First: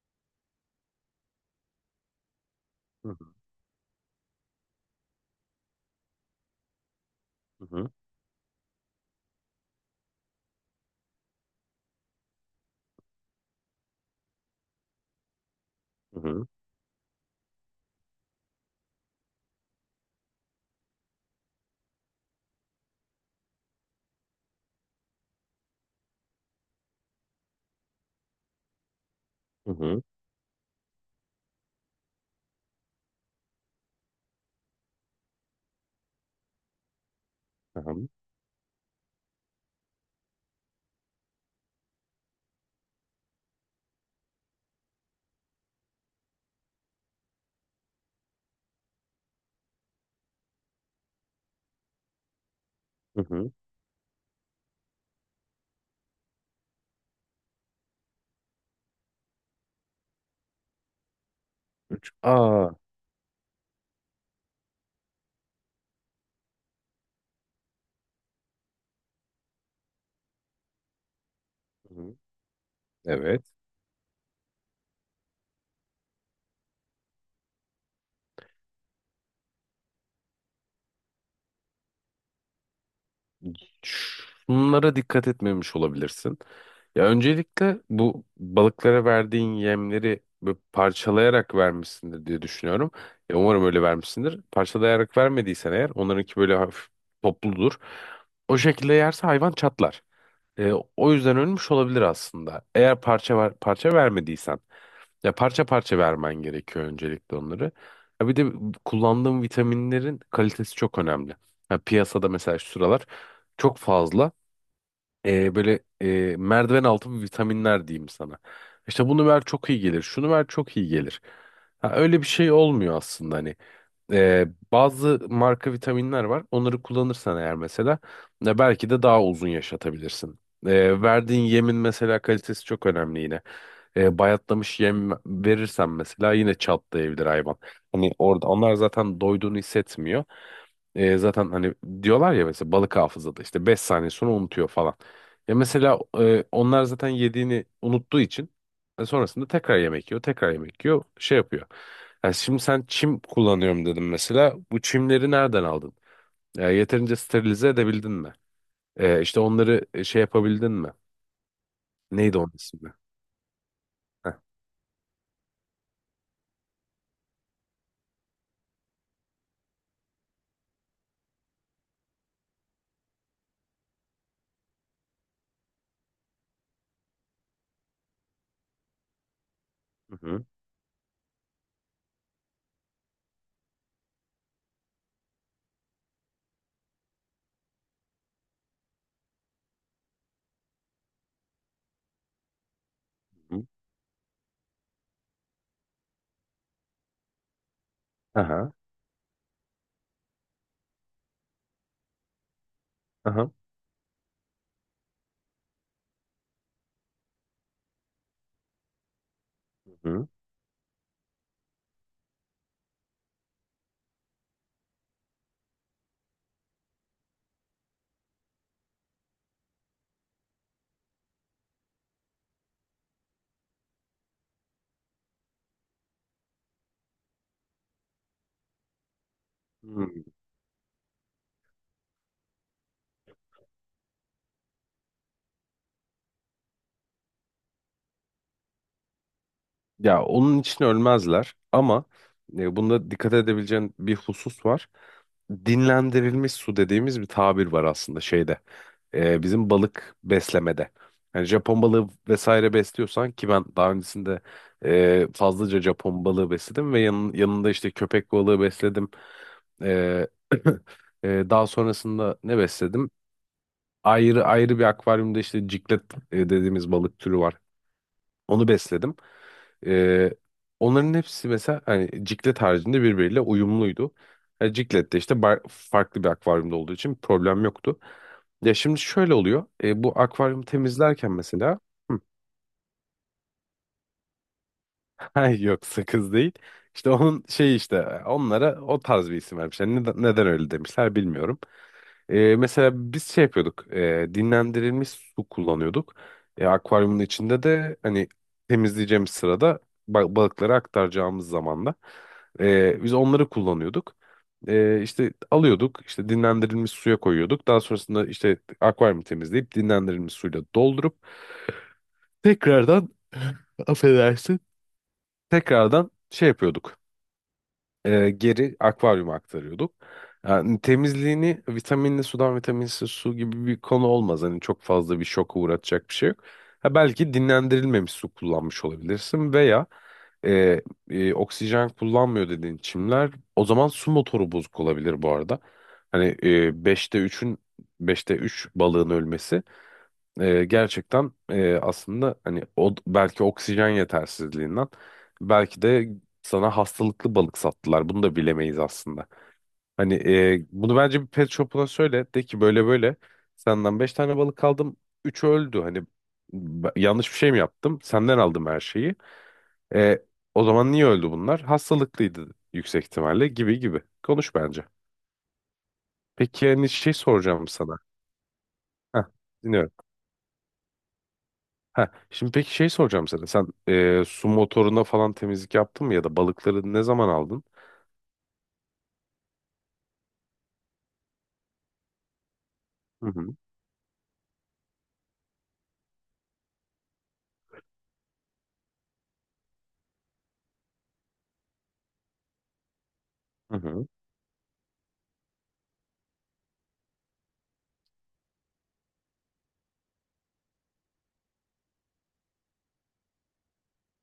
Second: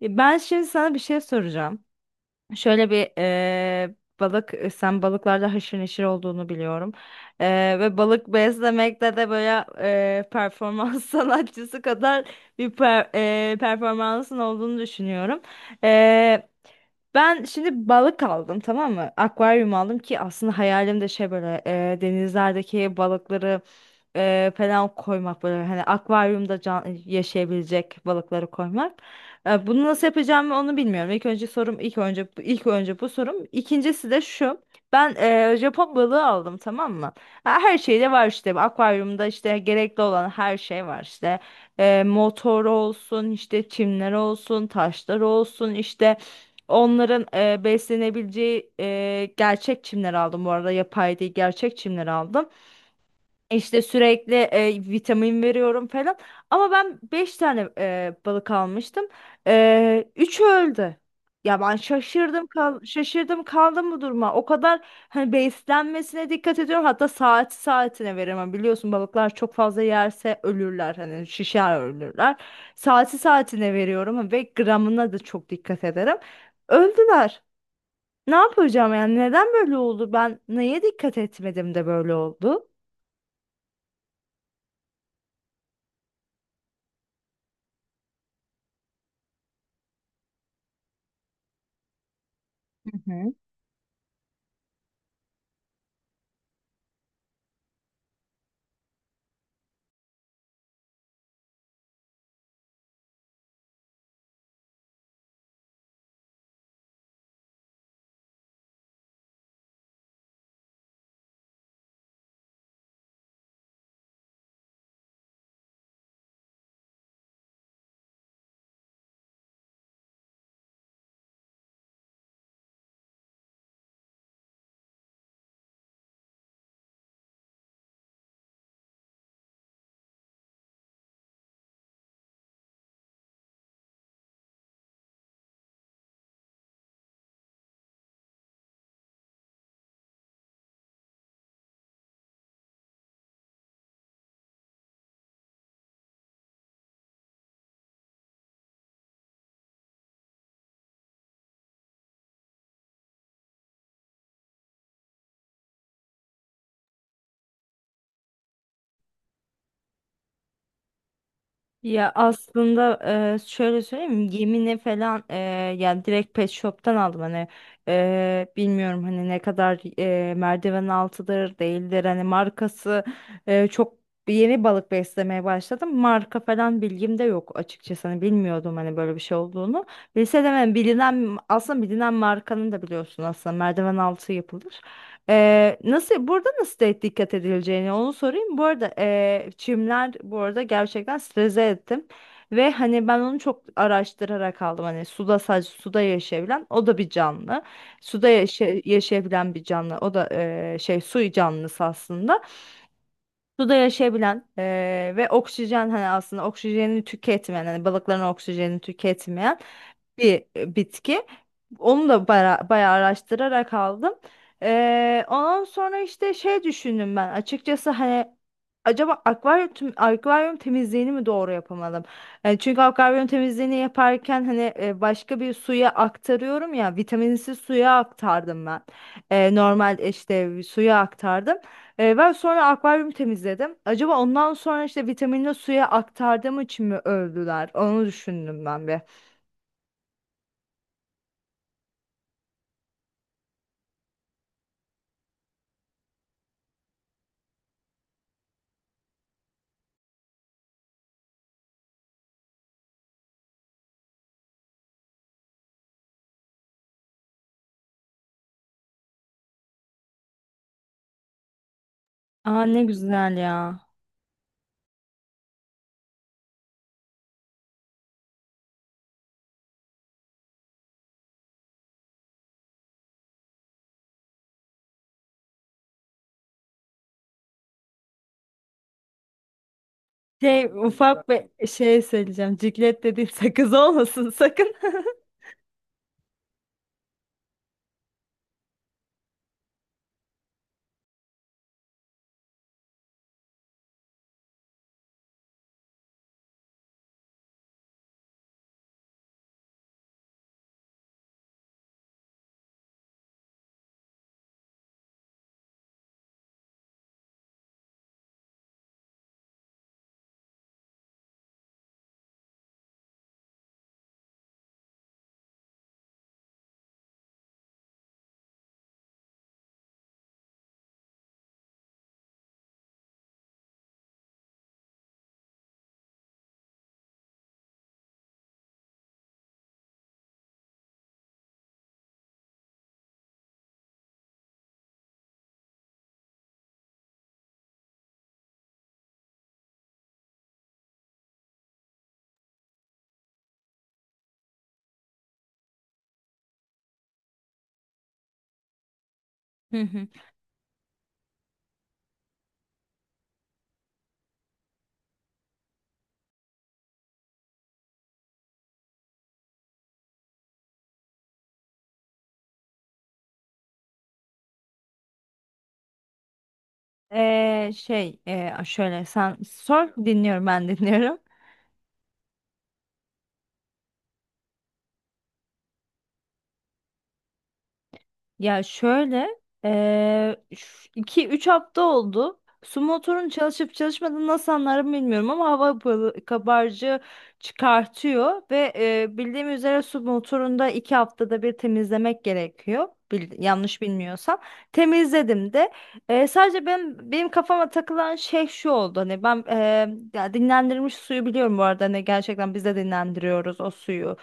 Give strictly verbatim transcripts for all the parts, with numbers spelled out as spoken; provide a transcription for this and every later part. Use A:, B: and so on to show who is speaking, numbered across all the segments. A: E, Ben şimdi sana bir şey soracağım. Şöyle
B: Hı
A: bir
B: hı,
A: e, balık, e, sen balıklarda haşır neşir olduğunu biliyorum. E,
B: hı
A: ve balık beslemekte de böyle e, performans sanatçısı kadar bir per- e, performansın olduğunu düşünüyorum.
B: hı, hı
A: E, Ben şimdi balık aldım, tamam mı? Akvaryum aldım ki aslında hayalim de şey böyle, e, denizlerdeki balıkları e, falan koymak, böyle hani akvaryumda can yaşayabilecek balıkları koymak. E,
B: hı,
A: Bunu
B: hı,
A: nasıl yapacağımı onu bilmiyorum. İlk önce sorum ilk önce ilk önce bu sorum. İkincisi de şu. Ben e, Japon balığı aldım, tamam mı? Ha, her
B: tamam,
A: şeyde var işte. Akvaryumda işte gerekli olan her şey var işte. E, motor olsun, işte çimler olsun, taşlar olsun, işte onların e, beslenebileceği e, gerçek çimler aldım bu arada. Yapay değil, gerçek çimler aldım.
B: hı hı.
A: İşte sürekli e, vitamin veriyorum falan. Ama ben beş tane e, balık almıştım. E, üçü öldü. Ya ben
B: Üç.
A: şaşırdım
B: Aa.
A: kal şaşırdım kaldım bu duruma. O kadar hani beslenmesine dikkat ediyorum. Hatta saat saatine veririm. Hani biliyorsun, balıklar çok fazla yerse ölürler. Hani şişer
B: Hı hı.
A: ölürler. Saati
B: Evet.
A: saatine veriyorum ve gramına da çok dikkat ederim. Öldüler. Ne yapacağım yani? Neden böyle oldu? Ben neye dikkat etmedim de böyle oldu?
B: Şunlara dikkat etmemiş olabilirsin. Ya öncelikle bu balıklara verdiğin yemleri böyle parçalayarak vermişsindir diye düşünüyorum. Ya umarım öyle vermişsindir. Parçalayarak vermediysen eğer onlarınki böyle hafif topludur. O şekilde yerse hayvan çatlar. E, o yüzden ölmüş olabilir aslında. Eğer parça var, parça vermediysen. Ya parça parça vermen gerekiyor öncelikle onları. Ya bir de kullandığım vitaminlerin kalitesi çok önemli. Ya piyasada mesela şu sıralar çok fazla e, böyle e, merdiven altı vitaminler diyeyim sana. İşte bunu ver çok iyi gelir, şunu ver çok iyi gelir. Ha, öyle bir şey olmuyor aslında hani. E, bazı marka vitaminler var. Onları kullanırsan eğer mesela e, belki de daha uzun yaşatabilirsin. E, verdiğin yemin mesela kalitesi çok önemli yine. E, bayatlamış yem verirsen mesela yine çatlayabilir hayvan. Hani orada onlar zaten doyduğunu hissetmiyor. E, zaten hani diyorlar ya mesela balık hafızada işte beş saniye sonra unutuyor falan. Ya mesela e, onlar zaten yediğini unuttuğu için e, sonrasında tekrar yemek yiyor, tekrar yemek yiyor, şey yapıyor. Yani şimdi sen çim kullanıyorum dedim mesela. Bu çimleri nereden aldın? E, yeterince sterilize edebildin mi? E, işte onları e, şey yapabildin mi?
A: Ya
B: Neydi onun ismi?
A: aslında e, şöyle söyleyeyim,
B: Heh.
A: yemine falan e, yani direkt pet shop'tan aldım, hani e, bilmiyorum hani ne kadar e, merdiven altıdır değildir hani markası, e, çok yeni balık beslemeye başladım, marka falan bilgim de yok açıkçası, hani bilmiyordum hani böyle bir şey olduğunu,
B: Hı hı.
A: bilseydim hani bilinen, aslında bilinen markanın da biliyorsun aslında merdiven altı yapılır. Ee, nasıl, burada nasıl de dikkat edileceğini onu sorayım. Bu arada ee, çimler bu arada gerçekten strese ettim. Ve hani ben onu
B: Hı
A: çok
B: hı.
A: araştırarak aldım. Hani suda, sadece suda yaşayabilen o da bir canlı. Suda
B: Aha.
A: yaşa- yaşayabilen bir canlı. O da ee, şey su canlısı aslında.
B: Aha.
A: Suda yaşayabilen ee, ve oksijen, hani aslında oksijenini tüketmeyen, hani balıkların oksijenini tüketmeyen
B: Hı hı.
A: bir e, bitki. Onu da bara- bayağı araştırarak aldım. Ee, ondan sonra işte şey düşündüm ben açıkçası, hani acaba akvaryum, tüm- akvaryum temizliğini mi doğru yapamadım? E, çünkü akvaryum temizliğini yaparken hani e, başka bir suya aktarıyorum ya, vitaminsiz suya aktardım ben. E, normal
B: Hı.
A: işte suya aktardım. E, ben sonra akvaryum temizledim. Acaba ondan sonra işte vitaminli suya aktardığım için mi övdüler? Onu düşündüm ben bir.
B: Ya onun için ölmezler ama e, bunda dikkat edebileceğin bir husus var. Dinlendirilmiş su dediğimiz bir tabir var aslında şeyde. Ee, bizim balık beslemede. Yani Japon balığı vesaire besliyorsan ki ben daha öncesinde e, fazlaca Japon balığı besledim ve yanın, yanında işte köpek balığı besledim. Ee, e, daha sonrasında ne
A: Aa, ne
B: besledim?
A: güzel ya.
B: Ayrı ayrı bir akvaryumda işte ciklet e, dediğimiz balık türü var. Onu besledim. Ee, Onların hepsi mesela hani ciklet haricinde birbiriyle uyumluydu. Yani ciklet de işte bar- farklı bir akvaryumda olduğu için problem yoktu. Ya şimdi şöyle oluyor. E, bu
A: Şey,
B: akvaryumu
A: ufak
B: temizlerken
A: bir
B: mesela.
A: şey
B: Hı.
A: söyleyeceğim. Ciklet dediğin sakız olmasın sakın.
B: Ay yok, sakız değil. İşte onun şey, işte onlara o tarz bir isim vermişler. Neden, neden öyle demişler bilmiyorum. E, mesela biz şey yapıyorduk. E, dinlendirilmiş su kullanıyorduk. E, akvaryumun içinde de hani temizleyeceğimiz sırada ba- balıkları aktaracağımız zamanda e, biz onları kullanıyorduk. E, işte alıyorduk, işte dinlendirilmiş suya koyuyorduk. Daha sonrasında işte akvaryumu temizleyip dinlendirilmiş suyla doldurup tekrardan affedersin. Tekrardan şey yapıyorduk, e, geri akvaryuma aktarıyorduk. Yani temizliğini vitaminli sudan vitaminsiz su gibi bir konu olmaz. Hani çok fazla bir şoka uğratacak bir şey yok. Ha, belki dinlendirilmemiş su kullanmış olabilirsin veya e, e, oksijen kullanmıyor dediğin çimler, o zaman su motoru bozuk olabilir bu arada. Hani e, beşte üçün beşte üç balığın ölmesi ee, gerçekten e, aslında hani o belki oksijen yetersizliğinden, belki de sana hastalıklı balık sattılar. Bunu da bilemeyiz aslında.
A: Hı hı.
B: Hani e, bunu bence bir pet shop'una söyle de ki böyle böyle senden beş tane balık aldım. üçü öldü. Hani b- yanlış bir şey mi yaptım? Senden aldım her şeyi. E, O zaman niye öldü bunlar? Hastalıklıydı yüksek ihtimalle, gibi gibi. Konuş bence. Peki hani şey soracağım
A: Ee,
B: sana.
A: şey e, şöyle
B: Heh,
A: sen
B: dinliyorum.
A: sor, dinliyorum, ben dinliyorum.
B: Ha, şimdi peki şey soracağım sana. Sen e, su motoruna falan temizlik yaptın mı ya da balıkları ne zaman aldın?
A: Ya şöyle, eee iki üç hafta oldu. Su
B: Hı
A: motorun
B: hı.
A: çalışıp çalışmadığını nasıl anlarım bilmiyorum ama hava balı- kabarcığı çıkartıyor ve eee bildiğim üzere su motorunda iki haftada bir temizlemek gerekiyor. Bil-
B: Hı
A: yanlış
B: hı.
A: bilmiyorsam. Temizledim de. Eee, sadece benim, benim kafama takılan şey şu oldu. Hani ben, eee, ya dinlendirilmiş suyu biliyorum bu arada. Hani gerçekten biz de dinlendiriyoruz o suyu.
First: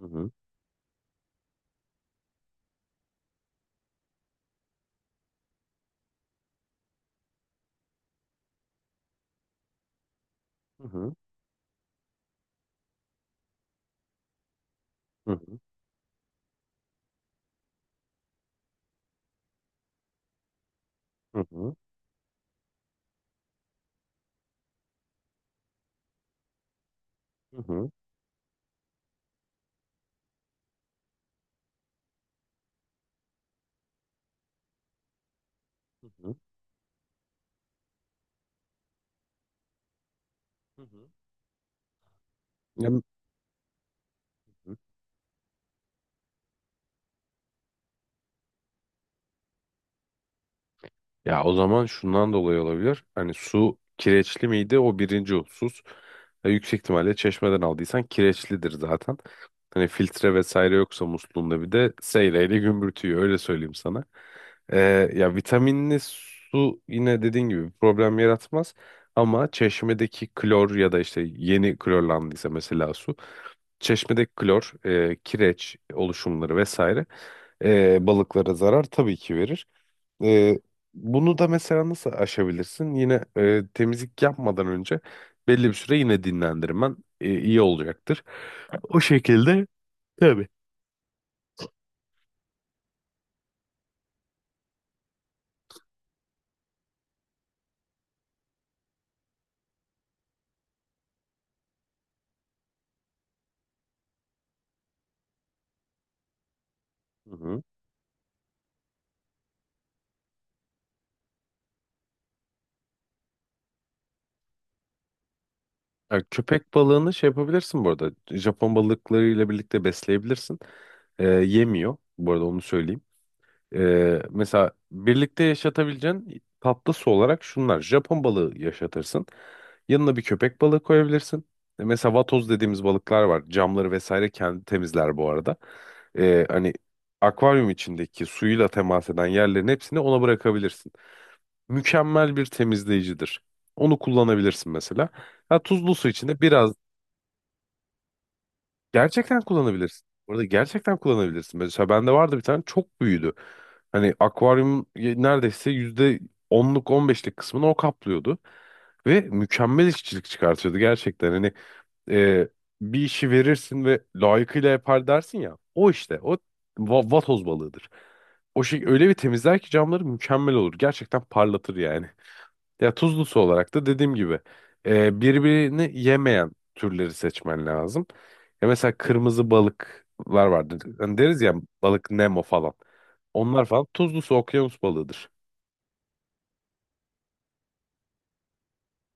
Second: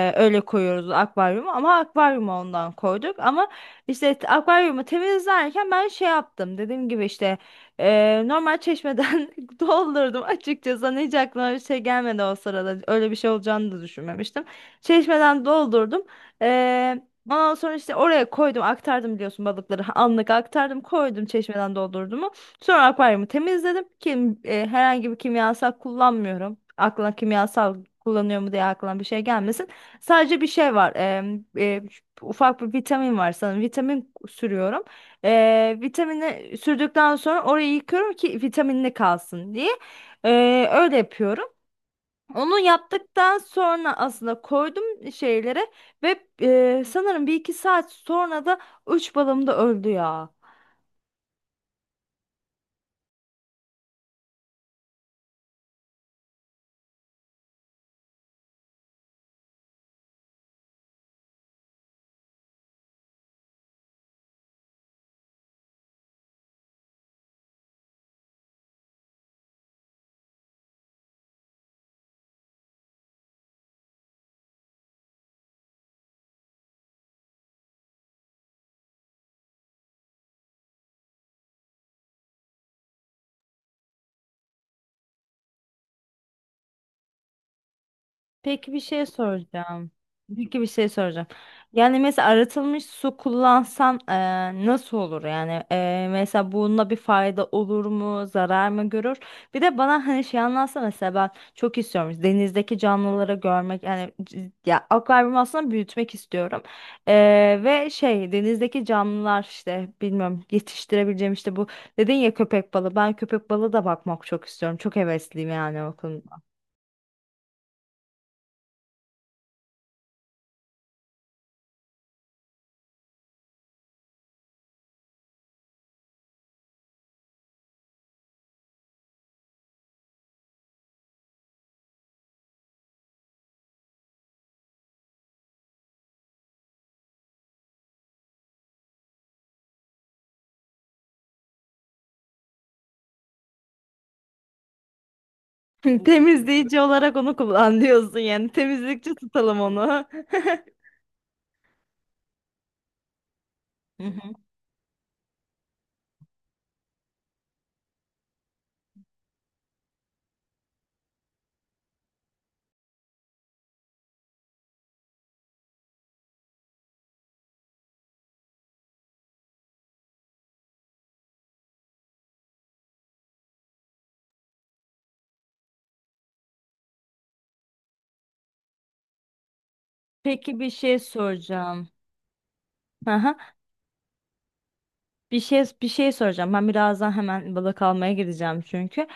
B: Hı hı.
A: Öyle koyuyoruz akvaryumu, ama akvaryumu ondan koyduk ama işte t- akvaryumu temizlerken ben şey yaptım, dediğim gibi işte e, normal çeşmeden doldurdum açıkçası.
B: Hı
A: Hani hiç
B: hı.
A: aklıma bir şey gelmedi o sırada, öyle bir şey olacağını da düşünmemiştim,
B: Hı
A: çeşmeden
B: hı.
A: doldurdum. Ee, ondan sonra işte oraya koydum, aktardım, biliyorsun, balıkları anlık aktardım, koydum,
B: Hı
A: çeşmeden
B: hı.
A: doldurdum. Sonra akvaryumu temizledim. Kim, e, herhangi bir kimyasal kullanmıyorum. Aklına
B: Hı
A: kimyasal
B: hı.
A: kullanıyor mu diye aklına bir şey gelmesin. Sadece bir şey var. Em, e, ufak bir vitamin var sanırım. Vitamin sürüyorum. E,
B: Hı hı.
A: vitamini sürdükten sonra orayı yıkıyorum ki vitaminli kalsın diye. E,
B: Hı
A: öyle
B: hı.
A: yapıyorum. Onu
B: Ya-
A: yaptıktan sonra aslında koydum şeylere ve e, sanırım bir iki saat sonra da üç balım da öldü ya.
B: Ya o zaman şundan dolayı olabilir. Hani su kireçli miydi? O birinci husus. E, yüksek ihtimalle çeşmeden aldıysan kireçlidir zaten. Hani filtre vesaire yoksa musluğunda bir de seyreyle gümbürtüyor, öyle söyleyeyim sana. E, Ya vitaminli su yine dediğin gibi bir problem yaratmaz. Ama çeşmedeki klor ya da işte yeni klorlandıysa mesela su. Çeşmedeki klor, e, kireç oluşumları vesaire e, balıklara zarar tabii ki verir. Ee, Bunu da mesela nasıl aşabilirsin? Yine e, temizlik yapmadan önce belli bir süre yine dinlendirmen e, iyi olacaktır.
A: Peki bir
B: O
A: şey
B: şekilde,
A: soracağım.
B: tabii.
A: Peki bir şey soracağım. Yani mesela arıtılmış su kullansan eee, nasıl olur? Yani eee, mesela bununla bir fayda olur mu? Zarar mı görür? Bir de bana hani şey anlatsa mesela, ben çok istiyorum. İşte denizdeki canlıları görmek yani c- ya akvaryumu aslında büyütmek istiyorum.
B: Hı hı.
A: Eee, ve şey denizdeki canlılar, işte bilmiyorum yetiştirebileceğim, işte bu dedin ya köpek balığı. Ben köpek balığı da bakmak çok istiyorum. Çok hevesliyim yani o
B: Ya
A: konuda.
B: köpek balığını şey yapabilirsin bu arada. Japon balıklarıyla birlikte besleyebilirsin. Ee, yemiyor. Bu arada onu söyleyeyim. Ee, mesela birlikte yaşatabileceğin tatlısı olarak şunlar. Japon balığı yaşatırsın. Yanına bir köpek balığı koyabilirsin. E, Mesela vatoz dediğimiz balıklar var. Camları vesaire kendi temizler bu arada. Ee, hani akvaryum içindeki suyuyla temas eden yerlerin hepsini ona bırakabilirsin. Mükemmel bir temizleyicidir. Onu kullanabilirsin mesela. Ha, tuzlu su içinde biraz.
A: Temizleyici olarak onu kullan diyorsun yani. Temizlikçi
B: Gerçekten
A: tutalım
B: kullanabilirsin.
A: onu.
B: Orada gerçekten kullanabilirsin. Mesela bende vardı bir tane, çok büyüdü.
A: Hı
B: Hani
A: hı.
B: akvaryum neredeyse yüzde onluk on beşlik kısmını o kaplıyordu. Ve mükemmel işçilik çıkartıyordu gerçekten. Hani e, bir işi verirsin ve layıkıyla yapar dersin ya. O işte o va- vatoz balığıdır. O şey öyle bir temizler ki camları mükemmel olur. Gerçekten parlatır yani. Ya tuzlusu olarak da dediğim gibi e, birbirini yemeyen türleri seçmen lazım. Ya mesela kırmızı balıklar
A: Peki bir
B: vardır.
A: şey
B: Hani deriz ya,
A: soracağım.
B: balık Nemo falan.
A: Aha,
B: Onlar falan tuzlusu okyanus balığıdır.
A: bir şey bir şey soracağım. Ben birazdan hemen balık almaya gideceğim çünkü.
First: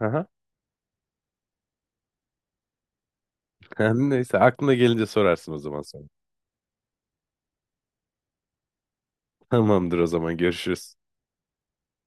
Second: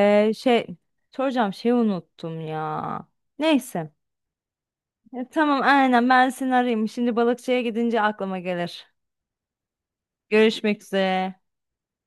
B: Aha.
A: Şey soracağım şeyi unuttum ya. Neyse.
B: Neyse, aklına gelince
A: E,
B: sorarsın o
A: tamam
B: zaman sonra.
A: aynen, ben seni arayayım. Şimdi balıkçıya gidince aklıma gelir.
B: Tamamdır, o zaman
A: Görüşmek
B: görüşürüz.
A: üzere.